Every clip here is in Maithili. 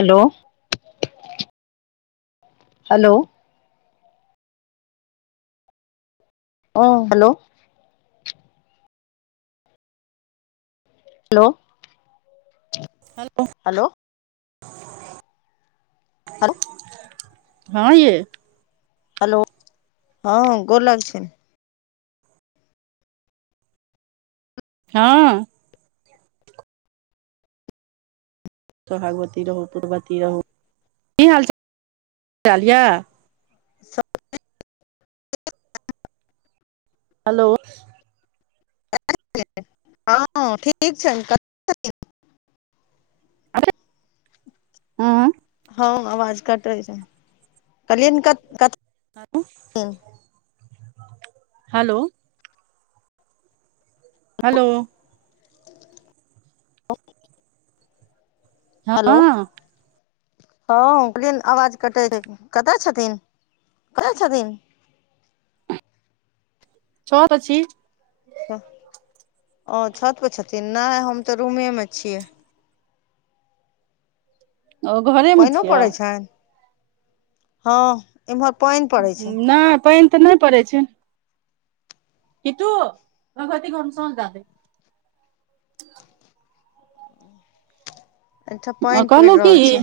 हेलो हेलो ह हेलो हेलो हेलो हलो हँ यै हेलो हँ गोर लागै छियैन हँ सोहागवती रहू पूत्रवती रहू की हाल चाल यऽ सभ हेलो ठीक हँ ठीक छनि त हँ हँ आवाज कटै छनि कहलिय ने क क हालो हेलौ हालो हँ हँ बृन आवाज कटै छै कतऽ छथिन कतऽ छथिन छत अछी ओ छत पर छथिन नहि हम तऽ रूमेमे छियै ओ घरेमे पानिओ छियै पड़ै छनि हँ एमहर पॉइंन नहि पानि तऽ नहि पड़ैत छै किटू भगवति घर मे सांझ दै दही एहिठाम आ पानि पड़ि कहलहुँ की रहल छै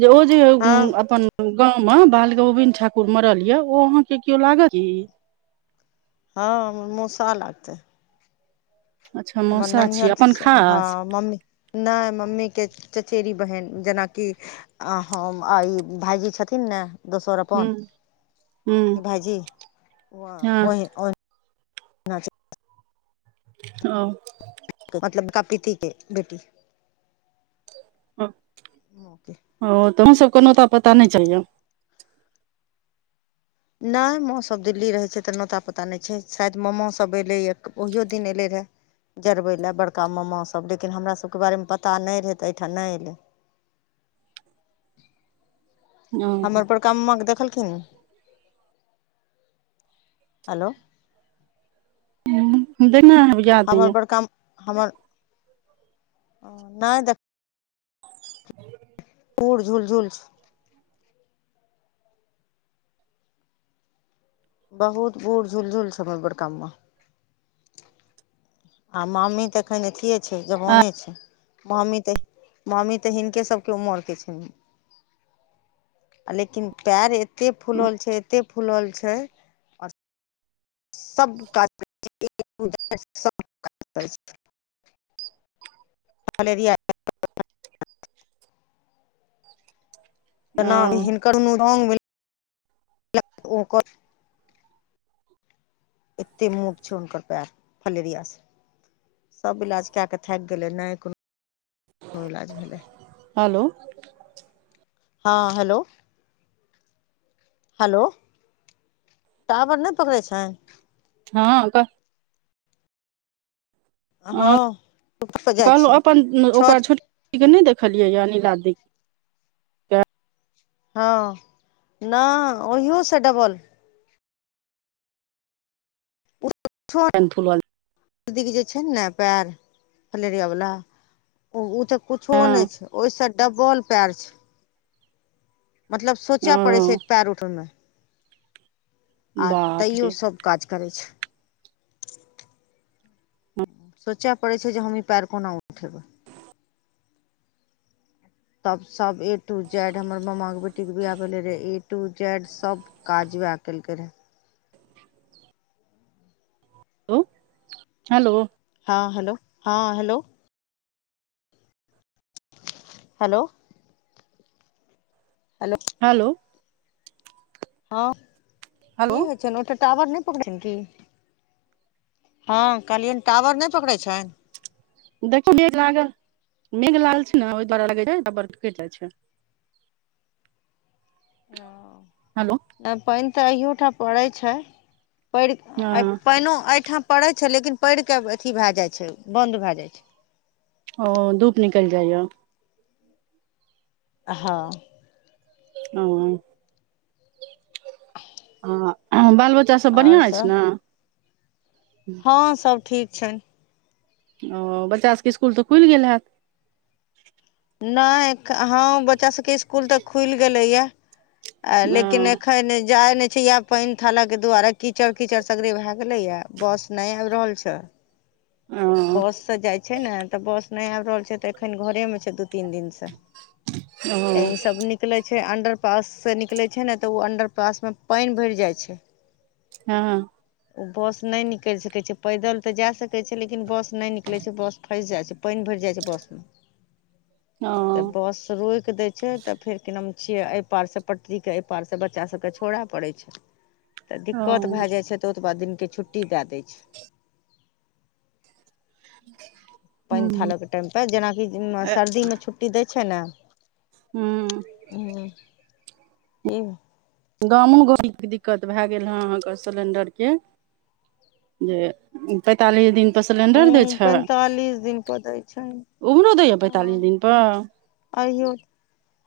जे ओ जे हँ अपन गाँं मे बाल गौविन्द ठाकुर मरल ये ओ अहाँके केओ लागत क हँ हम मूसा लागतै अच्छा हमर मौसा नानी छी आर अपन कि हँ खास मम्मी नहि मम्मी के चचेरी बहिन जेनाकि आ हम आ ई भाइजी छथिन ने दोसर हूँ अपन हूँ ई भाजी हँ ह मतलब कपीति के बेटी हँ ओके ओ तोह सभ को नहुता पता नहि चाहियए नहि माँसभ दिल्ली रहै छै तऽ नोता पोता नहि छै शायद मामासभ अयलैए ओहिओ दिन एयलै रहए जरबै लए बड़का मामासभ लेकिन हमरा सबके बारेमे पता नहि रहै तऽ एहिठाम नहि एयलै हँ हमरपर का ममक देखलखिन य हेलो ह नहि [unintelligible] हमर बड़ काम हमर नहि देख ह [unintelligible] पूर झुल झुल बहुत भुर झुल झुल समझ बड़ काम आ मामी तऽ एखन अथिए छै जबोने छै मामी तऽ मामी तऽ हिनके सबके उमर के छनि आ लेकिन पैर एते फूलल छै एते फूलल छै सब काज करै सब काज करै [unintelligible] मलेरिया ओ तना हिनकर नुरन ओकर एते मुट छै हुनकर पैर फलेरिया स सभ इलाज कए कऽ थाकि गेलै नहि कोनो कोनो इलाज भेलै हेलो हँ हेलो हेलो टावर नहि पकड़ै छनि हँ क हँ ह ऊपर पर जाइ कहलहुँ छियै अपन ओकरा छत छोट छोटीके नहि देखलियैए अनिलादि हँ नहि ओहिसँ डबल पे फुल सर्दी जे छै ने पैर फलेरिया वाला ओ त कुछो नहि हँ छै ओहि से डबल पयर छै मतलब ओ सोचय पड़े छै एक पयर उठैं मे आ बाप तैयो रे सब काज करैत छै सोचय पड़ैत छै जे हम ई पएर कोना उठेबै तब सब ए टू जेड हमर मामा के बेटी बेटी के बियाह भेले रहे ए टू जेड सब काज वहे केलकै रहे हेलो हेलो हँ हेलो हँ हेलो हलो हेलो हालो हँ हेलो कि होय छनि ओतऽ टावर नहि पकड़ैय छनि की हँ कहलियनि टावर नहि पकड़ै छनि देखियौ मेघ लागल मेघ लागल छै ने ओहि दुआरे टाबर कटि जाय छनि ओ हेलो नहि पानि तऽ आयो ठाम पड़ैत छै पड़ि हँ पानिओ एहिठाम पड़ै छै लेकिन पड़ि कऽ अथी भए जाय छै बंद भए जाइ छै ओ धूप निकलि जाय हँ ह ह बाल बच्चा सब आओर बढ़िआँ अछि सब न हँ सब ठीक छनि ओ बच्चा सभके स्कुल तऽ खुलि गेल हेत नहि हँ बच्चा सबके स्कुल तऽ खुलि गेलै य आ ओ लेकिन एखन जाय नै छै आब पानि थाला के दुआरे कीचड़ कीचड़ सगरे भय गेलै ये बस नही आबि रहल छै ओ बससँ जाय छै ने तऽ बस नहि आबि रहल छै तऽ एखन घरेमे छै दू तीन दिनसँ ओ एहि सब निक निकलै छै अण्डर पाससँ निकलै छै ने तऽ ओ अण्डर पासमे पानि भरि जाय छै हँ ओ बस नहि निकल सकै छै पैदल त जाय सकै छै लेकिन लेकिन बस नहि निकलै छै बस फसि जाय छै पानि भरि जाय छै बस में ओ त बस रोकि दैय छै तऽ फेर कि नाम छियै एहि पार से पटरी के एहि पार से बच्चा सब के छोड़य पड़ै छै तऽ हँ दिक्कत हूँ भए जाय छै तऽ ओतबा दिनके छुट्टी दए दै छै [unintelligible] पानि थालक टाइमपर जेनाकि ए सर्दीमे छुट्टी दै छै ने हूँ [unintelligible] गामो गाड़ीके दिक्कत भए गेल हँ अहाँके सिलेण्डरके जे पैंतालिस दिन पर सिलेंडर दै छै पैंतालिस दिन प दै छै उम्हरो दैये पैंतालिस दिन पर आ यो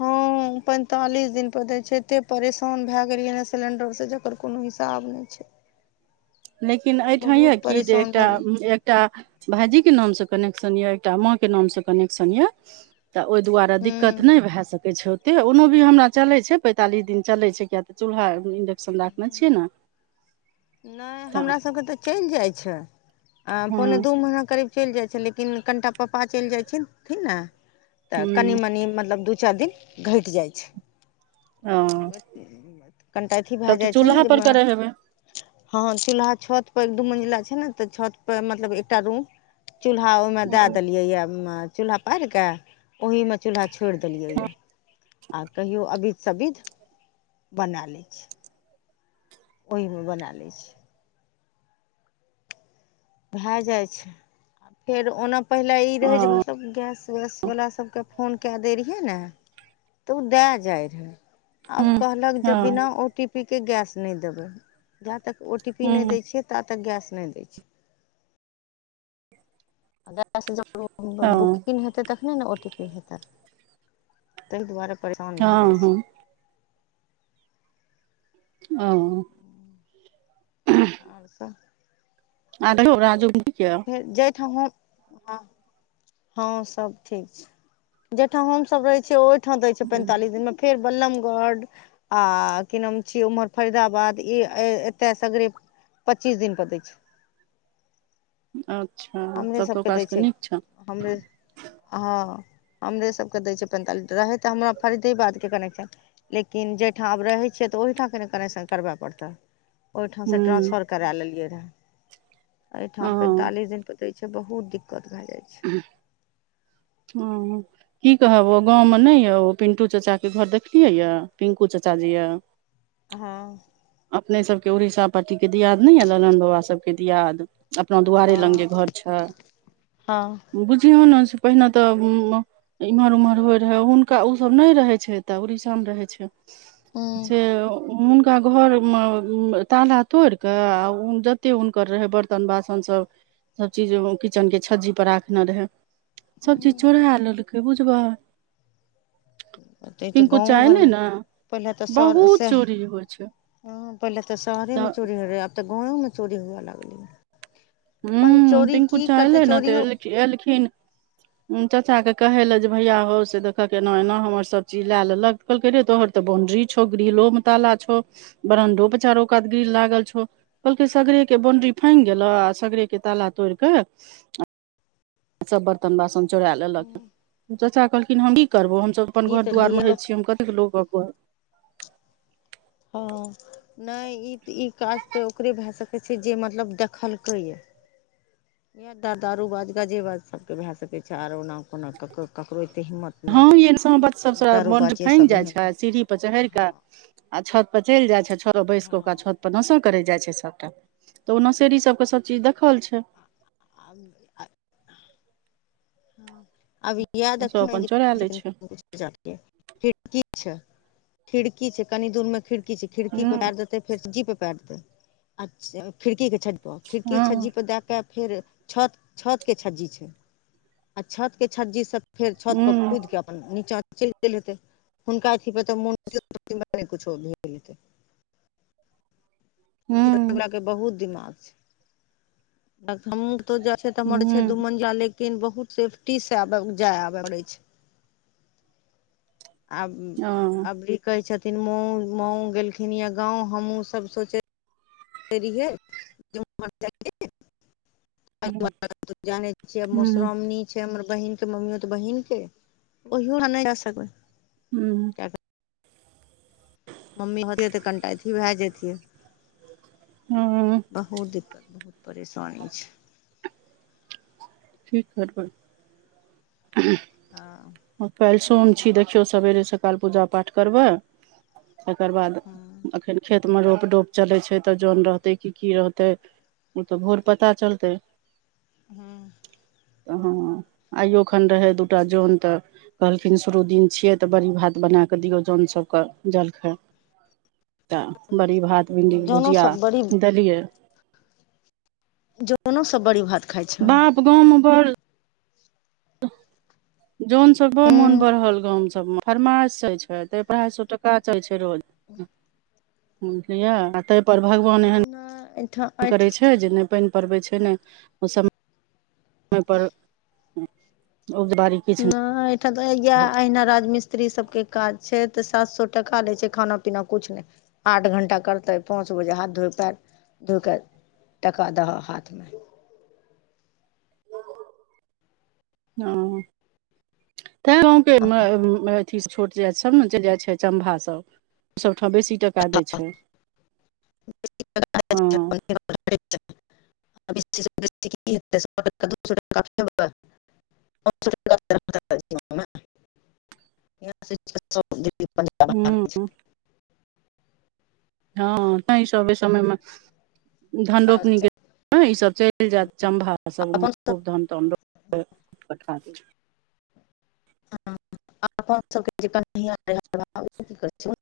हँ पैंतालिस दिन पर दैय छै एते परेशान भए गेलियै न सिलेंडर से ओकर कोनो हिसाब नहि छै लेकिन एहिठाम यए बहुत की जे परेशान एकटा भए गेलै एकटा भाइजीके नामसँ कनेक्शन यए एकटा माँके नामसँ कनेक्शन यए तऽ ओहि दुआरे दिक्कत नहि हूँ भए सकै छै त ओनो भी हमरा चलै छै पैंतालिस दिन चलै छै किएक तऽ चूल्हा इन्डक्शन राखने छियै न नहि हमरा सबके तऽ चलि जाय छै पोने हँ दू महीना करीब चलि जाय छै लेकिन कनिटा पप्पा चलि जायछथिन न तऽ कनि हूँ मनि मतलब दू चारि दिन घटि जाय ओ छै कनिटा अथी भए तब तऽ जाइ छै न जे चूल्हापर म करै हेबै हँ चूलहा छत पर एक दू मंजिल छै ने तऽ छत पर मतलब एकटा रूम चूलहा मे दय देलिये या चूल्हा पारि के ओहि में चूल्हा छोड़ि देलियै य आ कहियो अबित सबित बना लै छियै ओहिमे बना लै छी भए जाइ छै आ फेर ओना पहिले ई रहै ओ जेबै सब गैस वैस वाला सबके फोन क‌ए दय रहियै न तऽ ओ दए जाय रहे हँ आब कहलक जे बिना हँ ओ टी पी के गैस नहि देबै जा तक ओ टी पी नहि हँ दै छियै ता तक गैस नहि दैत छै गैस जब हँ बुकिंग हेतै तखने ने ओ टी पी हेतै ताहि दुआरे परेशान भए जाय छियै हँ ओ आओर सभ [unintelligible] जय ठाम हं हँं सब ठीक छै जैहिठाम हम सब रहै छियै ओहिठाम दै छै पैंतालिस दिन मे फेर बलमगढ़ आ कि नाम छियै उम्हर फरीदाबाद ई ए एतय सगरे पच्चीस दिन पर दै छै अच्छा हमरे तब तऽ ओकरा सबके दै सबकेँ नीक छै हमरे हँ हमरे सबके दै छै पैंतालिस रहै तऽ हमरा फरीदे बादके कनेक्शन लेकिन जै ठाम आब रहै छियै तऽ ओहिठाम के ने कनेक्शन करबय पड़तै ओहिठाम से हूँ ट्रानंसफर करा लेलियै रहे एहिठाम हँ पैंतालिस दिन तऽ छै बहुत दिक्कत भए जाय छै हँ की कहब ओ गाँवमे नहि यऽ ओ पिन्टू चाचाके घर देखलियै यऽ पिन्कू चाचाजी यऽ हँ अपनेसभके उड़ीसा पट्टीके दियाद नहि यए ललन बउआ सभकेँ दियाद अपना दुआरे हँ लंगे घर छै हँ बुझियो न से पहिने तऽ एम्हर ओम्हर होय रहै हुनका ओसभ नहि रहै छै तऽ उड़ीसामे रहै छै हूँ जे हुनका घरमे ताला तोड़िकऽ आ जतेक हुनकर रहै बरतन बासन सब सभचीज किचनके छज्जीपर राखने रहै सभचीज हूँ चोरा लेलकै बुझबै तै तऽ पिंकु गाँवो चाअयलै घरमे ने पहिले तऽ शहर बहुत सेह चोरी होय छै हँ पहिले तऽ शहरे मे चोरी होय रहै आब तऽ गांवो मे चोरी हुए लागलै पर हूँ चोरी पिंकु की चा करतै एलै ने त चोरियो एल एलखिन चाचा के कहै लए जे भैया हौ से देखक एना एना हमर सब चीज लए लेलक रै तोहरऽ बाउंड्री छौ ग्रिलो मे ताला छौ बरंडो पर चारो कात ग्रिल लागल छौ कहलकै सगरे के बाउंड्री फाइन गेलो आ सगरे के ताला तोड़ि कऽ सभ बर्तन बासन चोरा लेलक चाचा कहलखिन हम ई करबो हमसभ अपन ई घर तऽ दुआर घैये मे हय लोक छियै हम कतेक लोक हँ नहि ई ई काज तऽ ओकरे भए सकै छै जे मतलब देखलकै या दारू बाज गजे बाज सबके भए सकै छै आर ओना कोना कक ककरो एतेक हिम्मत नहि हँ य छै दारू बाजे सब एहन छत परे चहरि के हँ आ छत पर चलि जाय छै छत पर बैस के ओकरा हँ छत पर नसा करे जाय छै सबटा तऽ ओ नसेरी सब के सब चीज देखल छै अबी। [unintelligible] ई ओ सब देखथून अपन जे। चोरा लै छै खिड़की छै, खिड़की छै, कनि दूरमे खिड़की छै, खिड़कीक हूं पार दे। फेर छज्जीपर पेर दे, खिड़कीके हँ छज्जीपर दे कऽ फेर। छत, छतके छज्जी छै, आ छतके छज्जीसँ फेर छतपर हूं कूदि कऽ। नीचा चलि गेल हेतै हुनका अथीपर तऽ [unintelligible] हूं हूं के बहुत दिमाग छै हमु तो जा। [unintelligible] सेतऽ हमर छै दू-मंजिला, लेकिन बहुत सेफ्टीसँ आबै-जाइ पड़ै छै। आब हँ अबरी कहै छथिन, मउ-मउ गेलखिन या गाँव, हमहुँ सभ सोचै। [unintelligible] [unintelligible] जाने छियै, हूं मोशरामनी। छै, हमर बहिनके मम्मियो तऽ बहिनके ओहियो नहि जा सकबै। हूँ। [inaudible] मम्मी होइतियै तऽ कनिटा अथी भऽ जेतियै। हूँ। बहुत दिक्कत-परेशानी छै। ठीक ह पर। [unintelligible] [unintelligible] हँ। काल्हि सोम छै, देखियौ, सवेरे-सकाल पूजा-पाठ करबै। तकर बाद एखन खेतमे रोप-डोप चलै छै, तऽ जोन रहतै की-की रहतै। ओ तऽ भोर पता चलतै। हँ। हँ, आइयो एखन रहै दूटा जन तऽ। कहलखिन, शुरू दिन छियै तऽ बड़ि भात बना कऽ दियौ, जनसभके जलखै। तऽ बड़ी-भात, भिण्डीके जनो भुजिया सब बड़ी देलियै। जोनो सभ बड़ी-भात। बाप गाँवमे बड़। [unintelligible] जोन सभ बड़ मोन बढ़ल, गाम सभमे फरमाइश चलै छै, ताहि पर ढ़ाइ सय टका चलै छै रोज। बुझलियै, ताहि पर भगवान एहन। हैं [unintelligible] करै छै जे नहि पानि पड़बै छै, नहि ओ सभ। [unintelligible] मेहर उगबारी। नहि, एहिठाम तऽ ई अहिना राजमिस स्त्री सभके काज छै तऽ सात सय टका लै छै, खाना-पीना किछु नहि। आठ घंटा करतै, पाँच बजे हाथ धो-पैर धो कऽ। टाका दऽ हाथमे। हँ। तैँ गाँवके अथी छोट जाति सभ ने चलि जाइ छै, चम्भासभ। सभठाम बेसी टाका दै छै, हँ। [unintelligible] [unintelligible] [unintelligible] भागै हूँ। हँ, तैँ सभ एहि समयमे। धन रोपनी छै ई सभ चलि जेतै, चम्भा सभ अपन सब खूब धान। [unintelligible] [unintelligible]